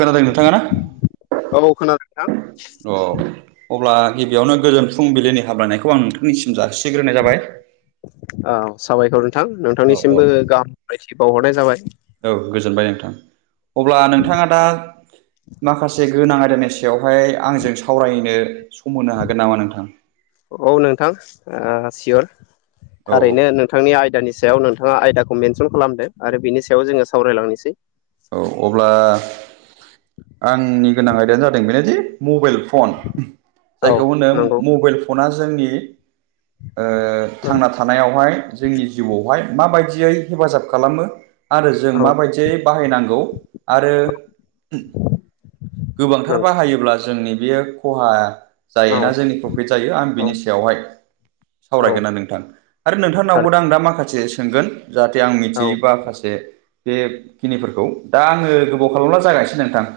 खोनादों नोंथाङा ना? औ खोनादों नोंथां। अ अब्ला गिबियावनो गोजोन फुंबिलिनि हाबलायनायखौ आं नोंथांनिसिम जासिग्रोनाय जाबाय। ओ साबायखर नोंथां नोंथांनिसिमबो गाहाम हामायथि बावहरनाय जाबाय। औ गोजोनबाय नोंथां अब्ला नोंथाङा दा माखासे गोनां आयदानि सि बेवहाय आंजों सावरायनो होनो हागोन नामा नोंथां औ नोंथां ओ सियर औ थारैनो नों नोंथांनि आयदानि सायाव नोंथाङा आयदाखौ मेनसन खालामदो आरो बिनि सायाव जोङो सावरायलांनोसै। औ अब्ला आंनि गोनां आयदायानो जादों बिनोदि मबेल फन। औ जायखौ होनो नंगौ मबेल फना जोंनि ओ थांना थानायावहाय जोंनि जिउआवहाय माबायदियै हेफाजाब खालामो आरो जों औ माबायदियै बाहायनांगौ आरो गोबांथार नंगौ बाहायोब्ला जोंनि बेयो खहा औ जायोना जोंनि प्र फित जायो आं औ बिनि सायावहाय औ सावरायगोनना नोंथां आरो थारै नोंथांनावबो दा आं दा माखासे सोंगोन। जाहाथे आं औ मिथियै बाखासे बे खिनिफोरखौ दा आङो गोबाव खालामला जागायसै नोंथां।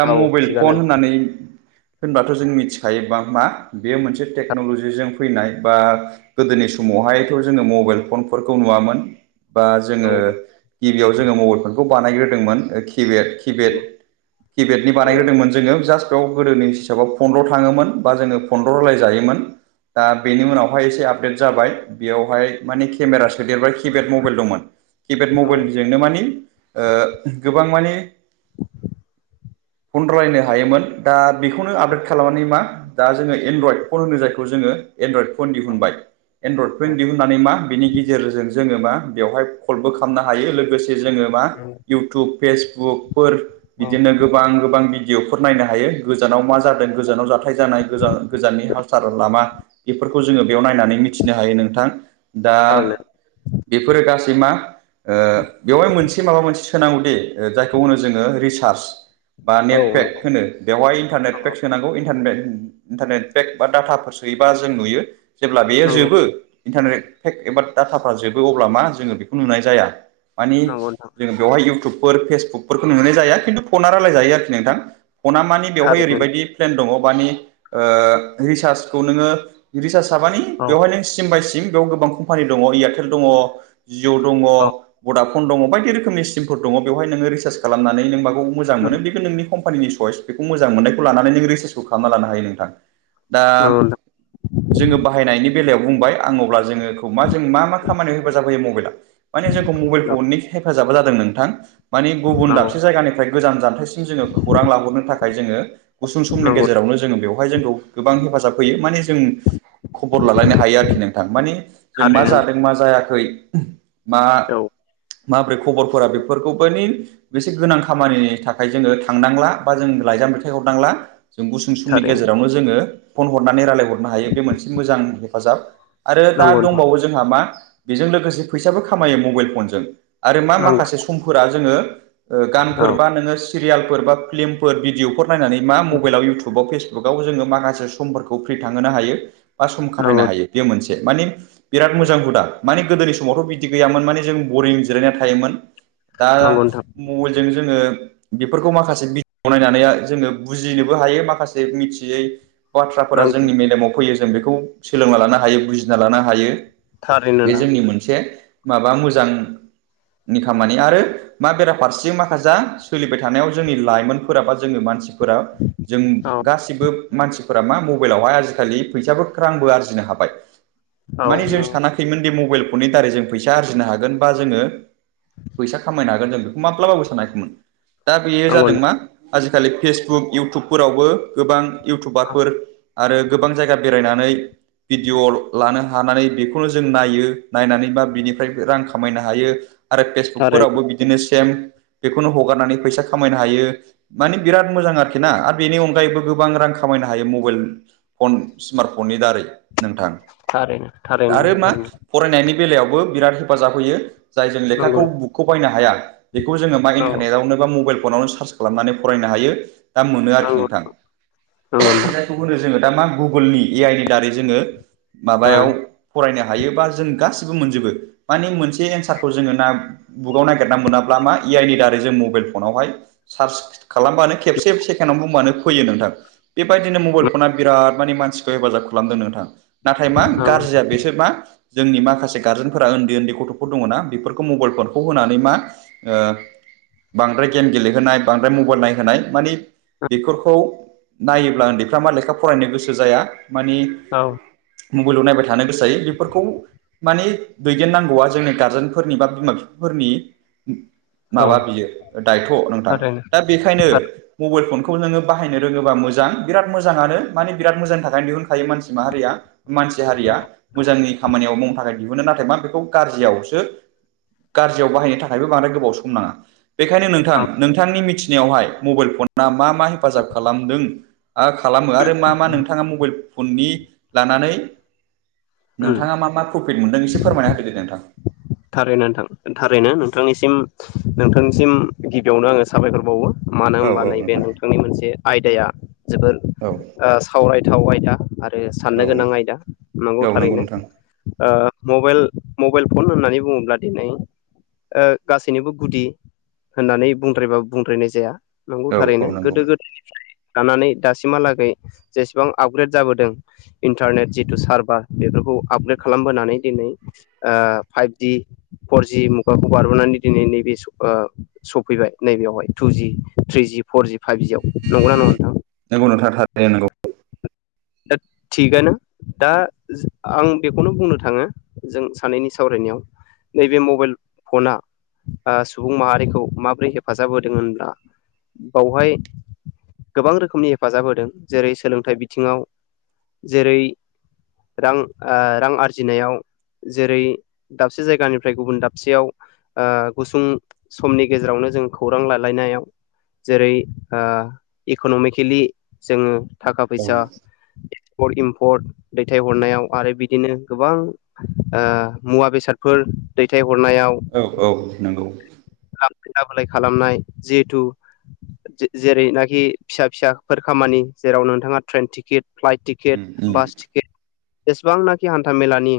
दा औ मबेल थिगानो फन नोंथां होननानै होनबाथ' जों मिथिखायो बां मा बेयो मोनसे टेक्न'लजिजों फैनाय बा गोदोनि समावहायथ' जोङो मबेल फनफोरखौ नुवामोन। बा जोङो नंगौ गिबियाव जोङो मबाइल फनखौ बानायग्रोदोंमोन केबियार खि किपेद बेनो किपेडनि नंगौ बानायग्रदोंमोन जोङो जास्टा सि गाव गोदोनि हिसाबाव फन्द्र' थाङोमोन बा जोङो फन्द्र' रायलाय जायोमोन। दा बेनि नंगौ उनावहाय दा [unintelligible] जाबाय बेयावहाय माने केमेरा सोदेरबाय किपेड मबाइल दंमोन किपेड औ मबाइलनि नों माने गोबां माने फन रायलायनो नंगौ हायोमोन। दा बेखौनो आपडेट खालामनानै मा दा जोङो एनड्रइद फन होनो जायखौ जोङो। इनद्रयद फन औ दिहुनबाय दिहुननानै बेनि गेजेरजों जोङो जोङो मा बेवहाय कलबो खालामनो हायो लोगोसे जोङो मा औ इउटुब फेसबुक फोर औ बिदिनो गोबां गोबां भिडिअफोर नायनो हायो गोजानाव मा जादों गोजानाव जाथाय जानाय गोजान गोजाननि हाल साला लामा बेफोरखौ जोङो बेयाव नायनानै मिथिनो हायो नोंथां। दा थारैनो बेफोरो गासै मा ओ बेवहाय मोनसे माबा मोनसे सोनांगौ दे जायखौ होनो जोङो रिसार्च बा औ नेटपेक नंगौ होनो बेवहाय इन्टारनेट पेक सोनांगौ इन्टारनेट इन्टारनेट पेक बा डाटाफोर सोयोबा जों नुयो जेब्ला बेयो नंगौ जोबो इन्टारनेट पेक एबा डाटाफ्रा जोबो अब्ला मा जोङो बेखौ नुनाय जाया मानि नंगौ नोंथां जों बेयावहाय इउटुबफोर फेसबुकफोरखौ नुनाय जाया खिन्थु फना रायलाय जायो आरोखि नोंथां फना मानि बेयावहाय थारैनो ओरैबायदि प्लेन दङ माने रिसार्चखौ नोङो रिसार्सआ माने औ बेवहाय सिम बाय सिम बेयाव गोबां कम्पानि दङ एयारटेल दङ, जिअ दङ औ बडाफन दङ बायदि रोखोमनि सिमफोर दङ बेवहाय नोङो रिसार्च खालामनानै नों माखौ मोजां नंगौ मोनो बेखौ नोंनि कम [unintelligible] बेखौ मोजां मोननायखौ लानानै रिसार्सखौ खालामना लानो हायो नोंथां दा नोंथां जोङो बाहायनायनि बेलायाव बुंबाय आं अब्ला जोङोखौ मा जों मा मा खामानियाव हेफाजाब होयो मबाइला [unintelligible] मबाइलखौ अनेक हेफाजाबा जादों नोंथां माने गुबुन नंगौ दाबसे जायगानि फ्राय गोजान जानथायसिम जोङो खौरां लाहरनो थाखाय जोङो गुसुं समनि नंगौ गेजेरावनो जोङो बेवहाय जों गोबां हेफाजाब होयो माने जों खबर लालायनो हायो आरोखि नोंथां मानि जों मा थारैनो जादों मा जायाखै मा औ माबोरै खबरफोरा बेफोरखौबो माने बेसे गोनां खामानिनि थाखाय जोङो थांनांला बा जों लाइजाम दैथाइ हरनांला जों गुसु समनि थारैनो गेजेरावनो जोङो फन हरनानै रायजलायहरनो हायो बे मोनसे मोजां हेफाजाब। आरो दा नंगौ नोंथां दंबावो जोंहा मा बेजों लोगोसे फैसाबो खामायो मबाइल फनजों। आरो मा नंगौ माखासे समफोरा जोङो ओ औ गानफोर बा नोङो सिरियालफोर बा फिल्मफोर भिडिअफोर नायनानै मा मबाइलाव इउटुबाव फेस आव जोङो माखासे समफोरखौ फ्रि थांहोनो हायो बा सम खाथायनो नंगौ हायो बेयो मोनसे माने बिराद मोजां हुदा माने गोदोनि समावथ' बिदि गैयामोन माने जों बरिं जिरायना थायोमोन। दा नंगौ नोंथां मबाइलजों जोङो बेफोरखौ माखासे [unintelligible] जोङो बुजिनोबो हायो माखासे मिथियै बाथ्राफोरा नंगौ जोंनि मेेलेमाव फैयो जों बेखौ सोलोंना लानो हायो बुंथिना लानो हायो। थारैनो बे जोंनि नोंथां मोनसे माबा मोजां नि खामानि आरो मा बेराफारसे माखाजा सोलिबाय थानायाव जोंनि लाइमोनफोराबा जोङो मानसि फोराव जों औ गासिखोबो मानसिफोरा मा मबाइलावहाय आजिखालि फैसाबो रांबो आरजिनो हाबाय औ माने जों नंगौ साना मोननि दि बे मबाइल फननि दारै जों फैसा आरजिनो हागोन। बा जोङो फैसा खामायनो हागोन जों बेखौ माब्लाबाबो सानाखैमोन दा बेयो नंगौ जादों मा आजिखालि फेसबुक इउटुबफोरावबो गोबां नोंथां इउटुबारफोर आरो गोबां जायगा बेर रायनानै भिडिअ लानो हानानै बेखौनो जों नायो नायनानै बा बिनिफ्रायबो रां खामायनो हायो आरो थारैनो फेसबुकफोरावबो बि दिनो सेम बेखौनो हगारनानै फैसा खामायनो हायो। माने बिराद मोजां आरोखि ना आरो बेनि अनगायैबो गोबां रां खामायनो हायो मबाइल। फन स्मार्टफननि दारै नोंथां। थारैनो थारैनो आरो नोंथां मा थारैनो फरायनायनि बेलायावबो बिराद हेफाजाब होयो। जाय जों नंगौ लेखाखौ बुकखौ बायनो हाया बेखौ जोंङो मा नंगौ इन्टारनेटआवनो बा मबाइल फनावनो सार्च खालामनानै फरायनो हायो दा मोनो आरोखि नंगौ नोंथां। नंगौ नोंथां खौ होनो जोंङो दा मा गुगोलनि ए आइ नि दारै जोंङो ओ माबायाव फरायनो हायोबा जों गासिबो मोनजोबो माने मोनसे एन्सारखौ जोंङो ना बुकाव नागिरना मोनाब्ला मा इ आइ नि दारै जों मबाइल फनावहाय सार्च खालामबानो सेकेणडनो फैयो नोंथां। बेबायदिनो मबाइल फना बिराद माने मानसिखौ हेफाजाब खालामदों नोंथां। नाथाय मा नंगौ गाज्रिया बेस मा जोंनि माखासे गारजेनफोरा उन्दै उन्दै गथ' दङ ना बेफोरखौ मबाइलफोरखौ होनानै मा ओ बांद्राय गेम गेलेहोनाय बांद्राय मबाइल नायहोनाय मानि बेफोरखौ नायोब्ला उन्दैफ्रा मा लेखा फरायनो गोसो जाया मानि औ मबाइलाव नायबाय थानो गोसोायो बेफोरखौ मानि दैदेननांगौआ जोंनि गारजेनफोरनि बा बिमा बिफाफोरनि औ माबा बेयो दायथ' नोंथां थारैनो दा बेखायनो थारैनो मबाइल फनखौ नोंङो बाहायनो रोङोबा मोजां बिराद मोजाङानो माने बिराद मोजांनि थाखाय दिहुनखायो मानसि माहारिया मानसि हारिया मोजांनि खामानियाव मावनो थाखाय दिहुनो नाथाय मा बेखौ गाज्रियाव सो गाज्रियाव बाहायनो थाखायबो बांद्राय गोबाव सम नांडा बेखायनो नोंथां औ नोंथांनि मिथिनायावहाय मबाइल मा हेफाजाब खालामदों? आ खालामो आरो मा मा नोंथाङा मबाइल फननि लानानै उम नोंथाङा मा मा प्रफिट मोन्दों एसे फोरमायना होफोदो दे नोंथां थारैनो नोंथां थारैनो नोंथांनिसिम नोंथांनिसिम गिबियावनो आङो साबायखर बावो। मानो औ होनबा औ नैबे नोंथां नोंथांनि मोनसे आयदाया जोबोर औ सावरायथाव आयदा आरो साननो औ गोनां औ आमदा नोंगौ नंगौ थारैनो नोंथां मबाइल मबाइल फन होननानै बुङोब्ला दिनै ओ गासैनोबो गुदि होननानै बुंद्रायबो बुंद्रायनाय जाया नंगौ औ थारैनो औ नंगौ गोदो गोद लानानै दासिमहालागै जेसेबां आपग्रेड जाबोदों इन्टारनेट जिथु सारभार बेफोरखौ आपग्रेड खालामबोनानै दिनै ओ फाइभ दि फर जि मुगाखौ बारबोनानै दिनै नैबे सफैबाय नैबेयावहाय थुजि थ्रिजि फरजि फाइभजियाव नंगौना नङा नोंथां? नंगौ नोंथां थारैनो नंगौ दा थिगानो दा आं बेखौनो बुंनो थाङो जों सानैनि सावरायनायाव नैबे मबाइल फना ओ सुबुं माहारिखौ माब्रै हेफाजाब होदों होनब्ला बावहाय गोबां रोखोमनि हेफाजाब होदों जेरै सोलोंथाइ बिथिङाव जेरै रां ओ रां आरजिनायाव जेरै दाबसे जायगानिफ्राय गुबुन दाबसेयाव ओ गुसुं समनि गेजेरावनो जों खौरां लालायनायाव जेरै ओ इक'न'मिकेलि जोङो थाखा औ फैसा पर्ट इमपर्ट दैथायहरनायाव आरो बिदिनो गोबां ओ मुवा बेसाद बेसादफोर दैथायहरनायाव औ औ नोंगौ [unintelligible] खालामनाय जिहेथु जेरैनाखि फिसा फिसाफोर खामानि जेराव नोंथाङा ट्रेन टिकिट फ्लाइट टि टिके उम उम बास टिकिट जेसेबांनाखि हान्थामेलानि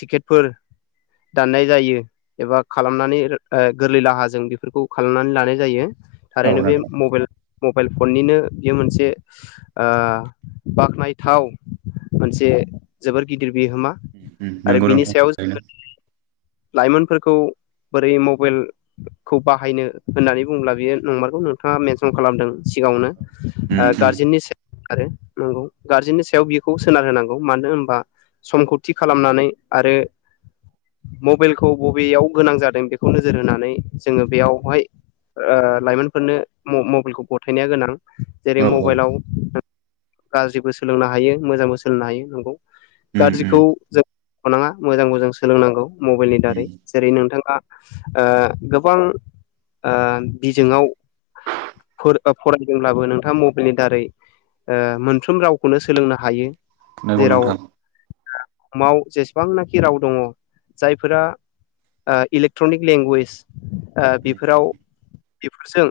टिकिटफोर दाननाय जायो एबा खालामनानै ओ गोरलै लाहाजों बेफोरखौ खालामनानै लानाय जायो औ थारैनो बे नोंथां मबेल मबाइल फननिनो बियो मोनसे आ बाख्नायथाव मोनसे जोबोर गिदिर बिहोमा उम आरो नंगौ बिनि नोंथां सायाव थारैनो [unintelligible] लाइमोनफोरखौ बोरै मबेल खौ बाहायनो होननानै बुङोब्ला बेयो नंमारखौ नोंथाङा मेनसन खालामदों सिगाङावनो उम आ उम गार्जेननि सायाव आरो नंगौ गार्जेननि सायाव बेखौ सोनारहोनांगौ मानो होनबा समखौ थि खालामनानै आरो मबेलखौ बबेयाव गोनां जादों बेखौ नोजोर होनानै जोङो बेयावहाय ओ लाइमोनफोरनो म-मबेलखौ गथायनो गोनां जेरै औ औ मबाइलाव गाज्रिबो सोलोंनो हायो मोजांबो सोलोंनो हायो नंगौ उम उम गाज्रिखौ जोंङो [inaudible] मोजांबो जों सोलोंनांगौ मबाइलनि दारै उम जेरै नोंथाङा ओ गोबां ओ बिजोङाव फोर फरायदोंब्लाबो नोंथाङा मबेलनि दारै ओ मोनफ्रोम रावखौनो सोलोंनो हायो नंगौ जेराव नोंथां बुहुमाव जेसेबांनाखि राव दङ जायफोरा आ इलेक्ट्र'निक लेंगुवेज आ बेफोराव बेफोरजों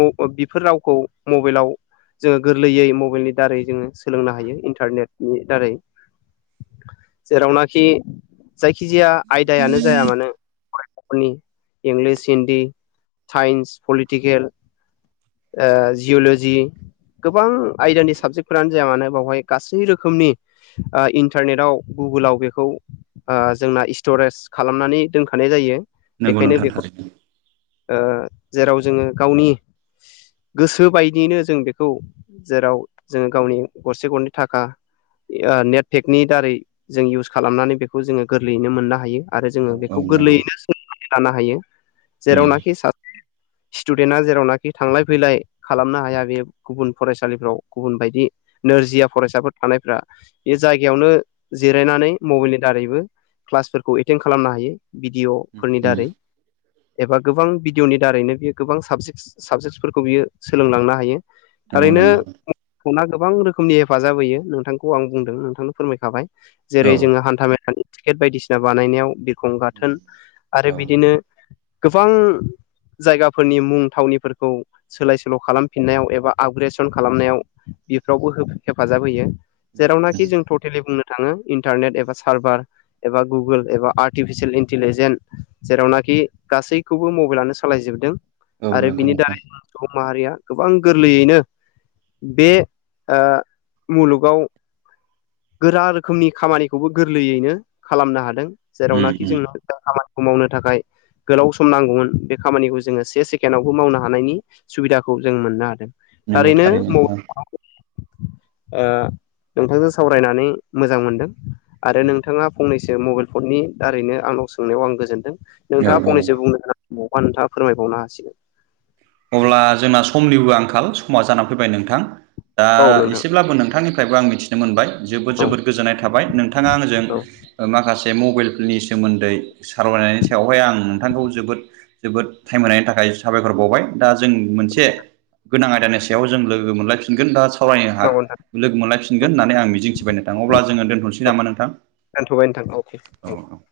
म बेफोर रावखौ मबेलाव जोङो गोरलैयै मबाइलनि दारै जोङो सोलोंनो हायो इन्टारनेटनि दारै जेरावनाखि जायखिजाया आयदायानो जाया मानो फरायसाफोरनि इंलिस हिन्दी साइन्स पलिटिकेल आ जिय'ल'जि गोबां आयदानि साबजेक्टफोरानो जाया मानो बावहाय गासै रोखोमनि आ इन्टारनेटआव गुगुलाव बेखौ आ जोंना स्टरेज खालामनानै दोनखानाय जायो नोंगौ बेखायनो नोंथां बेखौ थारैनो ओ जेराव जोङो गावनि गोसो बायदियैनो जों बेखौ जेराव जोङो गावनि गरसे गरनै थाखा ओ नेटफेकनि दारै जों इउस खालामनानै बेखौ जोङो गोरलैयैनो मोननो हायो आरो औ जोङो औ बेखौ नंगौ गोरलैयैनो सोलोंनानै लानो हायो उम जेरावनाखि सा [inaudible] स्टुडेन्टआ जेरावनाखि थांलाय फैलाय खालामनो हाया बे गुबुन फरायसालिफ्राव गुबुन बायदि नोरजिया फरायसाफोर थानायफ्रा बे जायगायावनो जिरायनानै मबाइलनि दारैबो क्लासफोरखौ एटेन्ड खालामनो हायो भिडियफोरनि उम दारै एबा गोबां भिडियनि दारैनो बियो गोबां साबजेक्ट्स साबजेक्ट्सफोरखौ बियो सोलोंलांनो हायो नंगौ थारैनो नंगौ म फना गोबां रोखोमनि हेफाजाब होयो नोंथांखौ आं बुंदों नोंथांनो फोरमायखाबाय औ जेरै जोङो हान्था मेलानि टिकेट बायदिसिना बानायनायाव बिखं गाथोन औ आरो बिदिनो गोबां जायगाफोरनि मुं थावनिफोरखौ सोलाय सोल' खालामफिननायाव एबा आपग्रेसन खालामनायाव बेफ्रावबो हेफाजाब होयो उम जेरावनाखि जों टटेलि बुंनो थाङो इन्टारनेट एबा सार्भार एबा गुगोल एबा आर्टिफिसियेल इन्टिलिजेन जेरावनाखि गासैखौबो मबाइलानो सालायजोबदों औ आरो नंगौ बिनि नोंथां दारैबो सुबुं माहारिया गोबां गोरलैयैनो बे आ मुलुगाव गोरा रोखोमनि खामानिखौबो गोरलैयैनो खालामनो हादों उम जेरावनाखि उम जोंनो दा खामानिखौ मावनो थाखाय गोलाव सम नांगौमोन बे खामानिखौ जोङो से सेकेण्डआवबो मावनो हानायनि सुबिदाखौ जों मोननो हादों। नंगौ थारैनो नोंथां [unintelligible] नोंथांजों सावरायनानै मोजां मोनदों आरो उम नोंथाङा फंनैसो मबाइल फननि दारैनो आंनाव सोंनायाव आं गोजोनदों। औ नोंथाङा औ फंनैसो नोंथाङा फोरमायबावनो हासिगोन। अब्ला जोंना समनिबो आंखाल समा जानानै फैबाय नोंथां दा औ नोंथां एसेब्लाबो नोंथांनि थाखायबो आं मिथिनो मोनबाय जोबोद औ जोबोद गोजोननाय थाबाय नोंथाङा आंजों औ माखासे मबाइलफोरनि सोमोन्दै सावरायनायनि सायावहाय आं नोंथांखौ जोबोद जोबोद टाइम होनायनि थाखाय साबायखर बावबाय। दा जों मोनसे गोनां आयदानि सायाव जों लोगो मोनलायफिनगोन दा सावरायनो हा नंगौ नोंथां लोगो मोनलायफिनगोन होननानै आं मिजिंथिबाय अब्ला जोङो दोनथ'स सै नामा नोंथां दोनथ'बाय नोंथां अके थेंक इउ औ औ